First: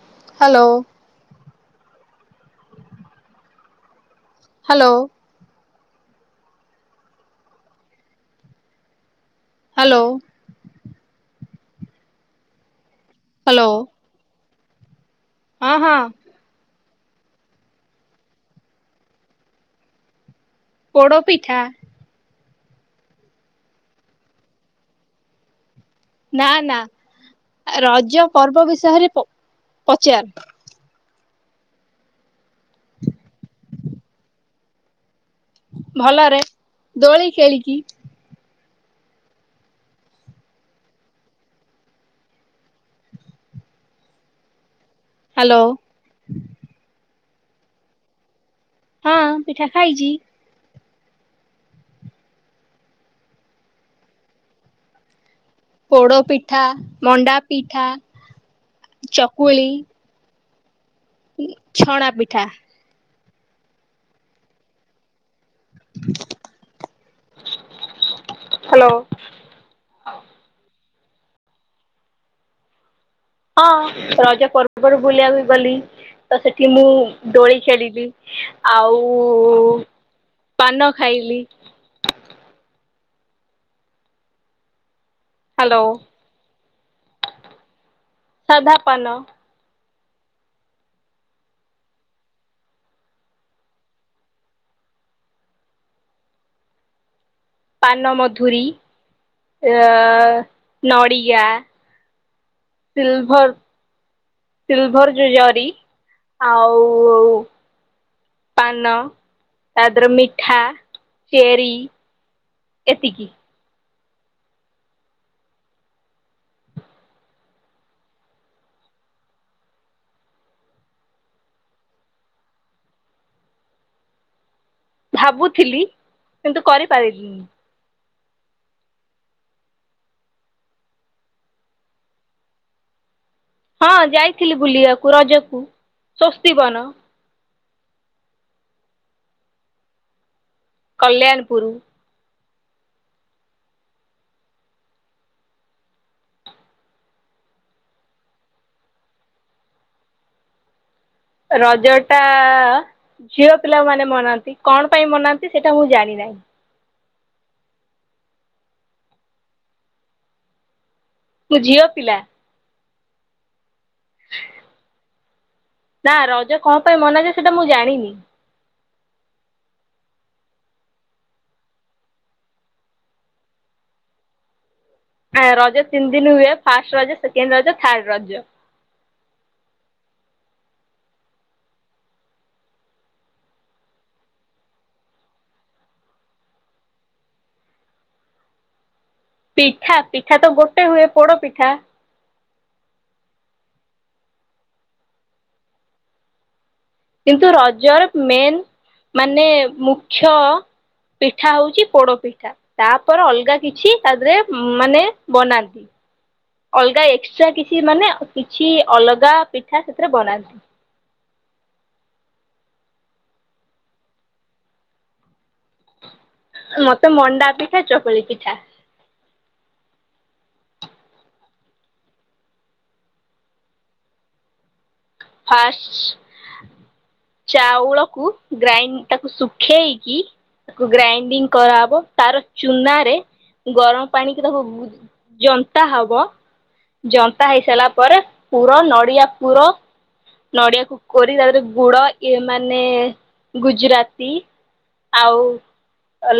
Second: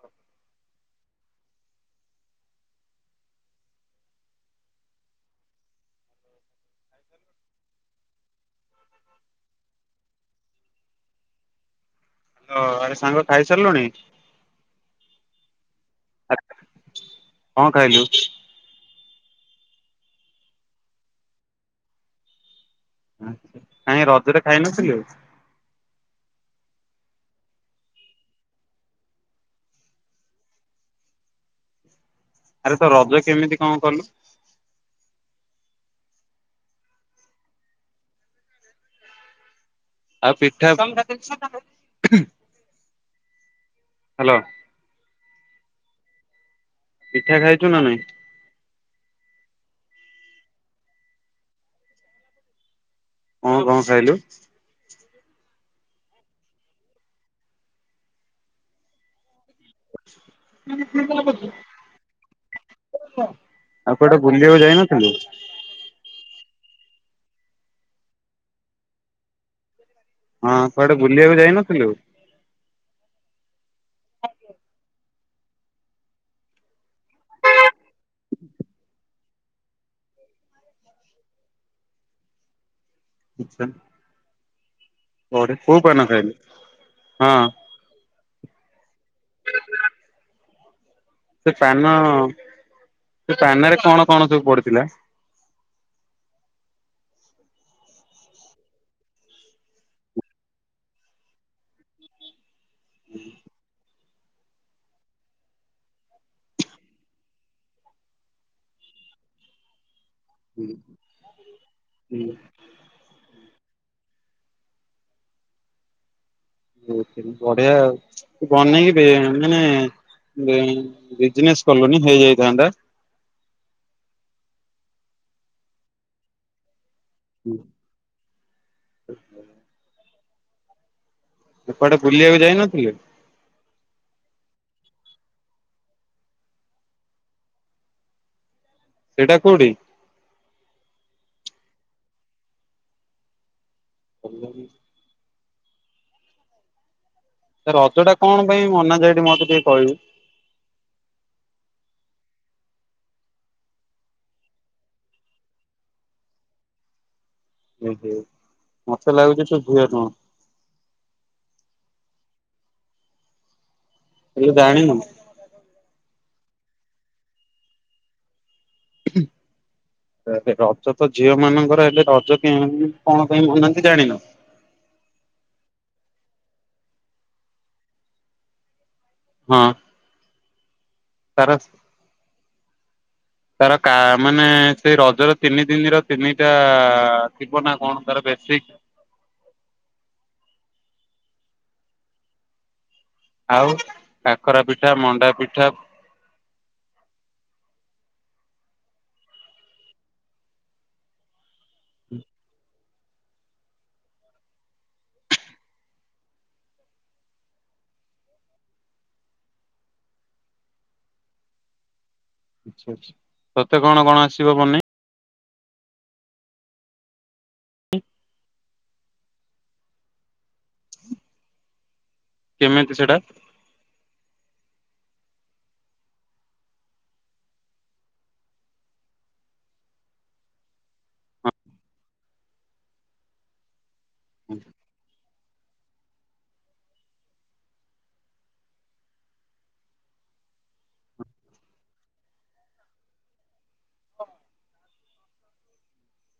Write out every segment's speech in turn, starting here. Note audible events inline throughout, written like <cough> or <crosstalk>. ହ hello. Hello. Hello. Hello. Hello ଆରେ ସାଙ୍ଗ ଖାଇସାରଲୁଣି? ଅଁ ହଁ। ଆ କଁ ଖାଇଲୁ? ପୋଡ଼ପିଠା। ଆଚ୍ଛା କାଇଁ ରଜରେ ଖାଇନଥିଲୁ? ନାଁ ନାଁ ରଜ ପର୍ବ ବିଷୟରେ ପ ପଚାର। ଆରେ ତ ରଜ କେମିତି କଁ କଲୁ? ଭଲରେ ଦୋଳି ଖେଳିକି। ଆଉ ପିଠା ହାଲୋ। ହାଲୋ। ପିଠା ଖାଇଚୁ ନା ନାଇଁ? ହଁ ପିଠା ଖାଇଚି। କଁ କଁ ଖାଇଲୁ? ପୋଡ଼ପିଠା ମଣ୍ଡାପିଠା ଚକୁଳି। ଛଣା ପିଠା ଆଉ କୁଆଡ଼େ ବୁଲିବାକୁ ଯାଇନଥିଲୁ? ହାଲୋ। ହଁ କୁଆଡ଼େ ବୁଲିବାକୁ ଯାଇନଥିଲୁ? ହଁ ରଜ ପର୍ବରୁ ବୁଲିବାକୁ ଗଲି। ତ ସେଠି ମୁଁ ଦୋଳି ଖେଳିବି ଆଉ ପାନ ଖାଇଲି। ଇଛା କୋଉଠି କୋଉ ହ୍ୟାଲୋ ପାନ ଖାଇଲୁ? ହଁ। ସାଧା ପାନ। ସେ ପାନ ସେ ପାନେରେ କଣ କଣ ସବୁ ପଡ଼ିଥିଲା? ପାନମଧୁରୀ ନଡ଼ିଆ। ସିଲଭର ସିଲଭର ଯୋଉଁ ଜରୀ ଆଉ ପାନ ତା ଦେହରେ ମିଠା ଚେରି ଏତିକି। ବଢିଆ ଆ ବନେଇବେ ମାନେ ବିଜିନେସ୍ କଲନି ହେଇଯାଇଥାନ୍ତା। ଭାବୁଥିଲି କିନ୍ତୁ କରିପାରିଲିନି। ଏପଟେ ବୁଲିବାକୁ ଯାଇନଥିଲେ। ହଁ ଯାଇଥିଲି ବୁଲିବାକୁ ରଜକୁ ସ୍ଵସ୍ତି ବନ। ସେଇଟା କୋଉଠି? କଲ୍ୟାଣପୁର। <unintelligible> ରଜ ଟା କଣ ପାଇଁ ମନା ଯାଏମତେ ଟିକେ କହିବେ ରଜଟା ଝିଅ ପିଲାମାନେ ମନାନ୍ତି କଣ ପାଇଁ ମନାନ୍ତି ସେଇଟା ମୁଁ ଜାଣିନାହିଁ। ଏ ହୋ ମତେ ଲାଗୁଚି ତୁ ଭୁହେ ଟଙ୍କା। ମୁଁ ଝିଅ ପିଲା। ହେଲେ ଜାଣିନୁ। ନା ରଜ କଣ ପାଇଁ ମନାଯାଏ ସେଟା ମୁଁ ଜାଣିନି। ହ <unintelligible> ରଜ ତ ଝିଅ ମାନଙ୍କର ହେଲେ ରଜ କେମିତି କଣ ପାଇଁ ମନାନ୍ତି ଜାଣିନ। ଆ ରଜ ତିନି ଦିନ ହୁଏ first Raja second Raja third Raja. ହଁ। ସାରସ। ତାର କା ମାନେ ସେଇ ରଜର ତିନି ଦିନର ତିନିଟା ଥିବ ନା କଣ ତାର ବେଶିକ୍। ପିଠା ପିଠା ତ ଗୋଟେ ହୁଏ ପୋଡ ପିଠା। ଆଉ କାକରା ପିଠା ମଣ୍ଡା ପିଠା। କିନ୍ତୁ ରଜରେ ମେନ୍ ମାନେ ମୁଖ୍ୟ ପିଠା ହଉଛି ପୋଡ଼ ପିଠା। ତାପରେ ଅଲଗା କିଛି ତା ଦେହରେ ମାନେ ବନାନ୍ତି। ଅଲଗା ଏକ୍ସଟ୍ରା କିଛି ମାନେ କିଛି ଅଲଗା ପିଠା ସେଥିରେ ବନାନ୍ତି। ଆଛା ଆଛା ତତେ କଣ କଣ ଆସିବ ବନେଇ? ମତେ ମଣ୍ଡା ପିଠା ଚକୁଳି ପିଠା। କେମିତି ସେଇଟା। ଫାଷ୍ଟ। ଚାଉଳକୁ ଗ୍ରାଇଣ୍ଡ ତାକୁ ଶୁଖେଇକି ତାକୁ ଗ୍ରାଇଣ୍ଡିଙ୍ଗ କରାହେବ ତାର ଚୁନ ାରେ ଗରମ ପାଣି କି ତାକୁ ଜନ୍ତା ହବ ଜନ୍ତା ହେଇସାରିଲା ପରେ ପୁର ନଡିଆ ପୁର ନଡିଆକୁ କୋରି ତାପରେ ଗୁଡ ଏ ମାନେ ଗୁଜୁରାତି ଆଉ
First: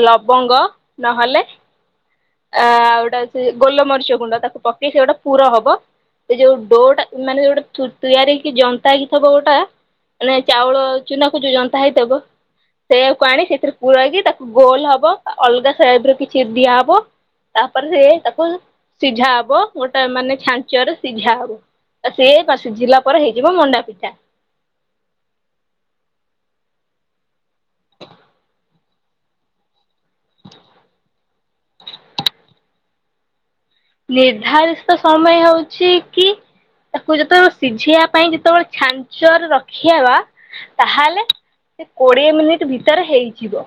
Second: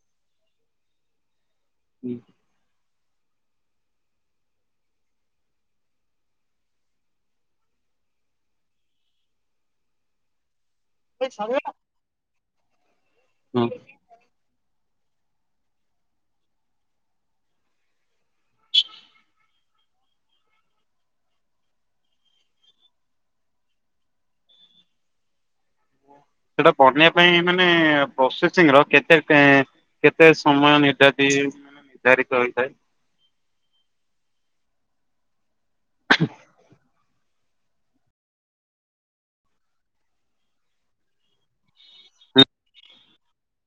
ଲବଙ୍ଗ ନହେଲେ ସେଟା? ଆ ଗୋଟା ସେ ଗୋଲମରିଚ ଗୁଣ୍ଡ ତାକୁ ପକେଇ ସେଗୋଟା ପୁର ହବ ସେ ଯୋଉ ଡୋ ଟା ମାନେ ଗୋଟେ ତିଆରି ହେ କି ଜନ୍ତା ହେଇକିଥିବ ଗୋଟା ମାନେ ଚାଉଳ ଚୁନାକୁ ଯୋଉ ଯନ୍ତା ହେଇଥିବ ସେଇଆକୁ ଆଣି ସେଥିରେ ପୁର ହେଇକି ତାକୁ ଗୋଲ ହବ ଅଲଗା ସାଇଡରେ କିଛି ଦିଆହବ। ତାପରେ ସେ ତାକୁ ସିଝା ହବ ଗୋଟେ ମାନେ ଛାଞ୍ଚରେ ସିଝା ହବ। ଆଉ ସେ ସୁୁଝିଲା ପରେ ହେଇଯିବ ମଣ୍ଡା ପିଠା। ସେଟା ବନେଇ ପାଇଁ ମାନେ-ଏ ପ୍ରୋସେସିଂ ର କେତ୍ କେତେଁ କେତେ ସମୟ ନିର୍ଯାତି ର୍ଦ୍ଧାରିତ ହୋଇଥାଏ? ନିର୍ଦ୍ଧାଲତ୍ ସମୟ ହଉଛି କି <inaudible> କୁ ଯେତେବେ ସିଝେଇବା ପାଇଁ ଯେତେବେଳେ ଛାଞ୍ଚରେ ରଖିଆବା ତାହେଲେ ସେ କୋଡିଏ ମିନିଟ୍ ଭିତରେ ହେଇଯିବ।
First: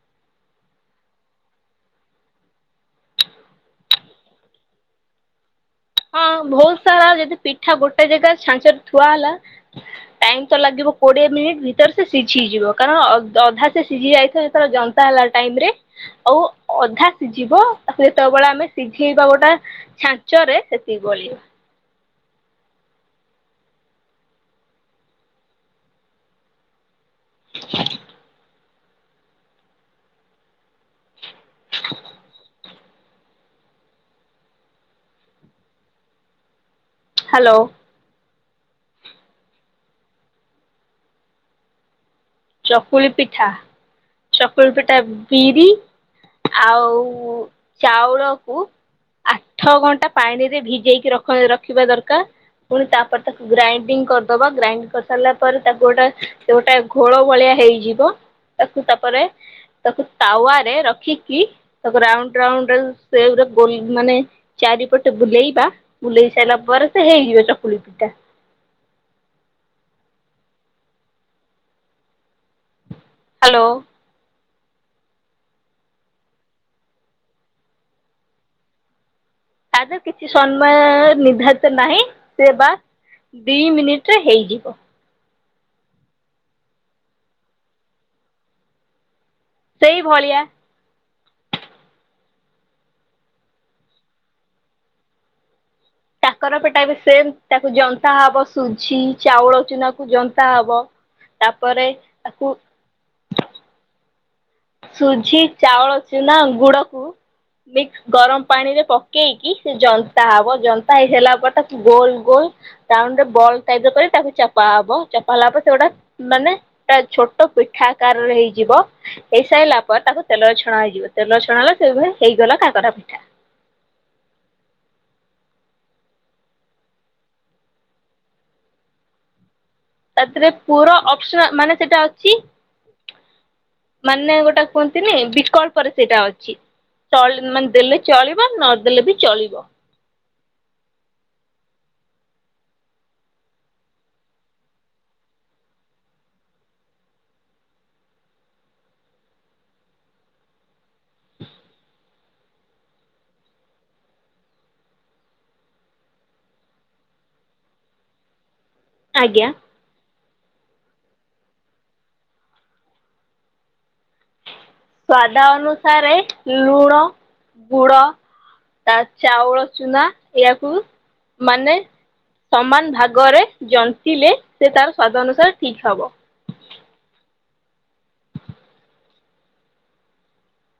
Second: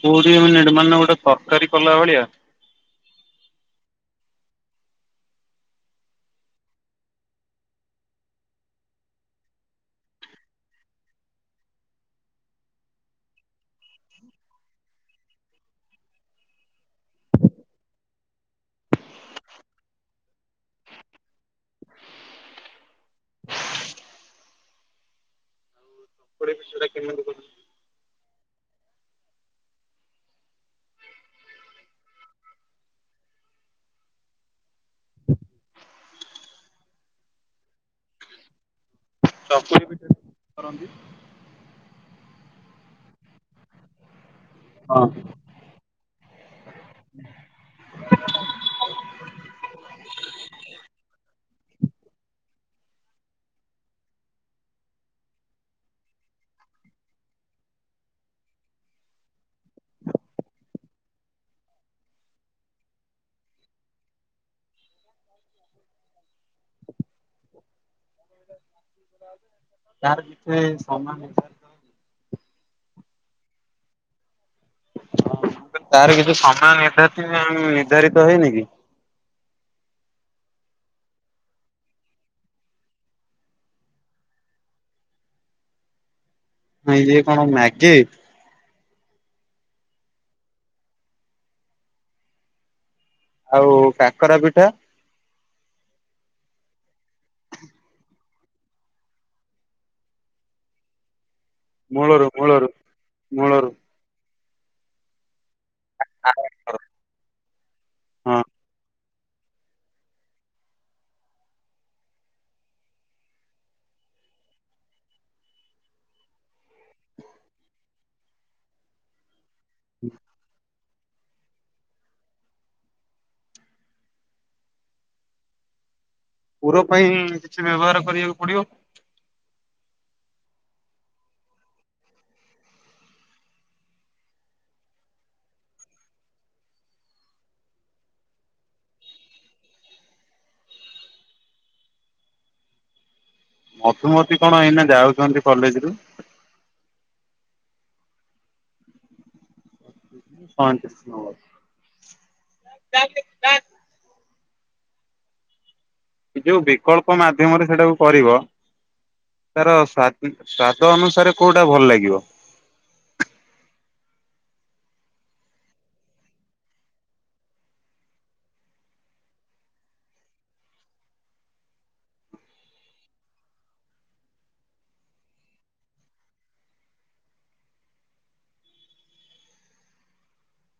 କୋଡିଏ ମିନିଟ୍ ମାନେ ଗୋଟେ ତରକାରୀ କଲା ଭଳିଆ! ହଁ, ବହୁତ୍ ସାରା ଯଦି ପିଠା ଗୋଟେ ଜେଗା ଛାଞ୍ଚରେ ଥୁଆ ହେଲା ଟାଇମ୍ ତ ଲାଗିବ କୋଡିଏ ମିନିଟ୍ ଭିତରେ ସେ ସିଝିଯିବ। କାରଣ ଅଧ୍-ଅଧା ସେ ସିଝି ଯାଇଥି ଯେତେଳେ ଯନ୍ତ ନ୍ତା ହେଲା ଟାଇମ୍ ରେ ଆଉ ଅଧା ସିଝିବ। ତାକୁ ଯେତେବେଳେ ଆମେ ସିଝେଇବା ଗୋଟା ଛାଞ୍ଚରେ ସେତିକି ବଳିବ। <unintelligible> କିଣଲୁ। ହ ହ୍ୟାଲୋ। <unintelligible> କରନ୍ତି। ଚକୁଳି ପିଠା! ଚକୁଳି ପିଠା ହଁ ବିରି ଆଉ-ଉ ଚାଉଳକୁ ଆଠ ଘଣ୍ଟା ପାଣି ରେ ଭିଜେଇକି ରଖଁ ରଖିବା ଦରକାର। ପୁଣି ତାପରେ ତାକୁ ଗ୍ରାଇଣ୍ଡିଙ୍ଗ୍ କରିଦବା। ଗ୍ରାଇଂଡ୍ କରି ସାରିଲା ପରେ, ତାକୁ ଗୋଟା ସେ ଗୋଟେ ଘୋଳ ଭଳିଆ ହେଇଯିବ। ତାକୁ ତା'ପରେ ତାକୁ ତାୱାରେ ରଖିକି ତାକୁ ରାଉଣ୍ଡ ରାଉଣ୍ଡ ର ସେଭ୍ ରେ ଗୋଲ୍ ମାନେ ଚାରିପଟେ ବୁଲେଇବା। ବୁଲେଇ ସାଇଲା ପରେ ସେ ହେଇଯିବ ଚକୁଳି ପିଠା। ତାର ଭିତରେ ସମାନ ହେଇ <unintelligible> ହ୍ୟାଲୋ। ହଁ, ତାର କିଛି ସମୟ ନିଦ୍ଧାତି-ଇଁ ନିର୍ଦ୍ଧାରିତ ହେଇନି କି? ତା ଧେରେ କିଛି ସମୟ ନିଧାରିତ ନାହିଁ, ସିଏ ବା ଦି ମିନିଟ୍ ରେ ହେଇଯିବ। ଅଁ ଇଏ କଣ ମ୍ୟାଗି! ସେଇ ଭଳିଆ। ଆଉ କାକରା ପିଠା କାକରା ପିଟା ବି ସେମ୍, ତାକୁ ଜନ୍ତା ହବ ସୁଝି ଚାଉଳ ଚୁନାକୁ ଜନ୍ତା ହବ। ତାପରେ ମୂଳରୁ ତାକୁ ମୂଳରୁ ମୂଳରୁ ସୁଝି, ଚାଉଳ ଚୁନା, ଗୁଡକୁ ମିକ୍ସ ହଁ ଗରମ ପାଣିରେ ପକ୍ କେଇକି ସେ ଜନ୍ତା ହବ। ଜନ୍ତା ହେଇସାଇଲା ପରେ ତାକୁ ଗୋଲ୍ ଗୋଲ୍ ରାଉଣ୍ଡ ରେ ବଲ୍ ଟାଇପ୍ ର କରି ତାକୁ ଚପା ହବ। ଚପା ହେଲା ପରେ ସେଗୋଟା ମାନେ ତା ଛୋଟ ପିଠା ଆକାରରେ ହେଇଯିବ। ହେଇସାଇଲା ପରେ ତାକୁ ତେଲରେ ଛଣା ହେଇଯିବ। ତେଲରେ ଛଣା ହେଲେ ସେ ଭାଇ ହେଇଗଲା କାକରା ପିଠା। ପୁର ପାଇଁ କିଛି ବ୍ୟବହାର କରିଆକୁ ପଡିବ। ତାଥିରେ ପୁର ଅପ୍ ସନା ମାନେ ସେଟା ଅଛି। ମାନେ ଗୋଟେ କୁହନ୍ତି ନି ବିକଳ୍ପରେ ସେଇଟା ଅଛି। ଚଳ୍ ମାନେ ଦେଲେ ଚଳିବ, ନଦେଲେ ବି ଚଳିବ। ମଧୁମତି କଣ ଏଇନା ଯାଉଚନ୍ତି କଲେଜ ରୁ? <unintelligible> ଯୋଉ ବିକଳ୍ପ ମାଧ୍ୟମରେ ସେଇଟାକୁ କରିବ। ଆଜ୍ଞା। ତାର ସ୍ୱା ସ୍ଵାଦ ଅନୁସାରେ କୋଉଟା ଭଲ ଲାଗିବ? ସ୍ଵାଦ ଅନୁସାରେ ଲୁଣ ଗୁଡ ତା ଚାଉଳ ଚୁନା ଏହାକୁ ମାନେ ସମାନ ଭାଗରେ ଜନ୍ତିଲେ ସେ ତାର ସ୍ୱାଦ ଅନୁସାରେ ଠିକ୍ ହବ।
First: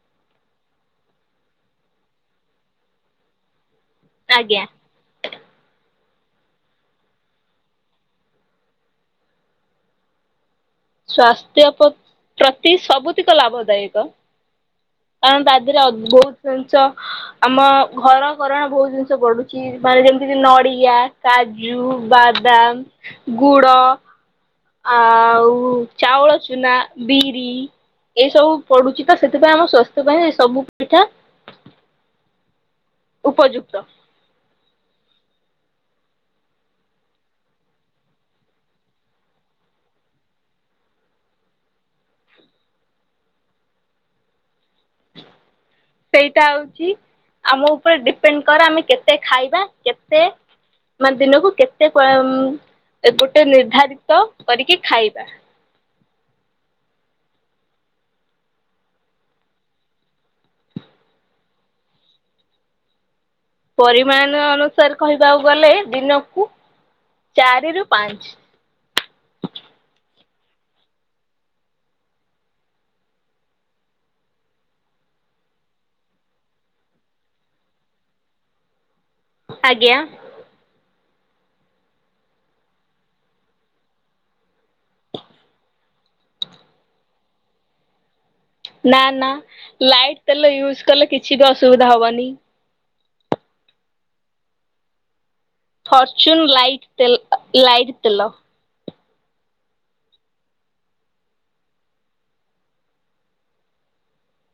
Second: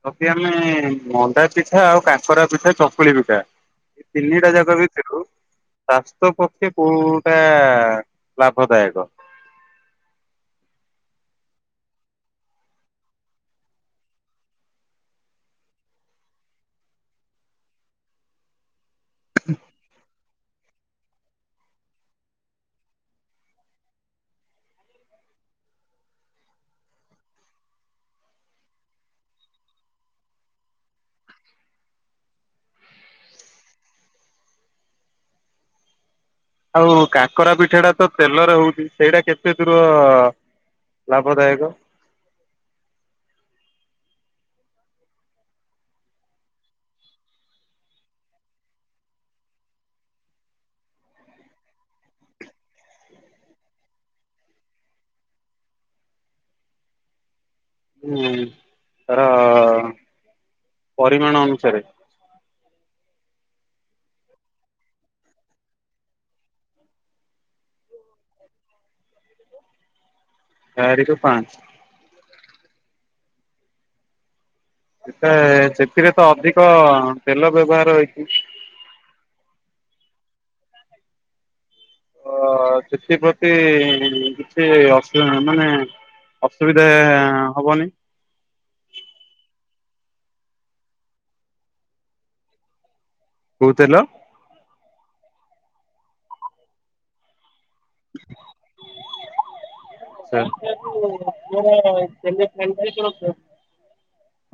ଯଦି ଆମେ ମଣ୍ଡା ପିଠା ଆଉ କାକରା ପିଠା ଚକୁଳି ପିଠା ଏଇ ତିନିଟା ଆଜ୍ଞା ଯାକ ବି ସ୍ୱାସ୍ଥ୍ୟ ପକ୍ଷେ କୋଉଟା ଲାଭଦାୟକ? ସ୍ଵାସ୍ଥ୍ୟ ପ୍ରତି ସବୁତିକ ଲାଭଦାୟକ। କାରଣ ତା ଦେହରେ ଅ ବହୁତ ଜିନିଷ ଆମ ଘର କରଣା ବହୁତ ଜିନିଷ ଷ ପଡୁଚି ମାନେ ଯେମିତି ନଡ଼ିଆ କାଜୁ ବାଦାମ ଗୁଡ ଆଉ ଚାଉଳ ଚୁନା ବିରି ଏଇ ସବୁ ପଡୁଛି ତ ସେଥିପାଇଁ ଆମ ସ୍ୱାସ୍ଥ୍ୟ ପାଇଁ ସବୁ ପିଠା ଉପଯୁକ୍ତ। ଆଉ କାକରା ପିଠା ଟା ତ ତେଲରେ ହଉଚି ସେଇଟା କେତେ ଦୂର ଲାଭଦାୟକ। ସେଇଟା ହଉଚି ଆମ ଉପରେ ଡିପେଣ୍ଡ କରେ ଆମେ କେତେ ଖାଇବା କେତେ ମାନେ ଦିନକୁ କେତେ କ୍ଵାମ ଗୋଟେ ନିର୍ଦ୍ଧାରିତ କରିକି ଖାଇବା। ହୁଁ ତାର ପରିମାଣ ଅନୁସାରେ ପରିମାଣ ଅନୁସାରେ କହିବାକୁ ଗଲେ ଦିନକୁ ଚାରି ରୁ ପାଞ୍ଚେ। ଚାରିକୁ ପାଞ୍ଚେ। ଏଟା ସେଥିରେ ତ ଅଧିକ ତେଲ ବ୍ୟବହାର ହେଇଚି। ଆଜ୍ଞା। ଅ ସେଥିପ୍ରତି କିଛି ଅସୁବି ମାନେ ଅସୁବିଧା ହବନି। ନା ନା ଲାଇଟ୍ ତେଲ ୟୁଜ କଲେ କିଛି ବି ଅସୁବିଧା ହବନି। କୋଉ ତେଲ? ଫର୍ଚୁନ୍ ଲାଇଟ୍ ତେଲ ଲାଇଟ୍ ତେଲ। <unintelligible>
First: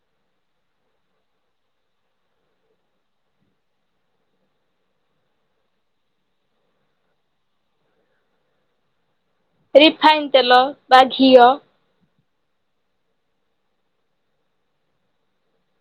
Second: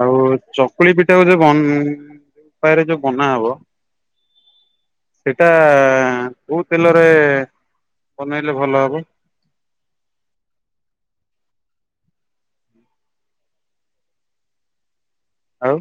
ଆଉ ଚକୁଳି ପିଠା କୁ ଯୋଉ ବନ ଉପାୟରେ ଯୋଉ ବନା ହବ ସେଇଟା କୋଉ ତେଲରେ ବନେଇଲେ ଭଲ ହବ? ରିଫାଇନ୍ ତେଲ ବା ଘିଅ। ଆଉ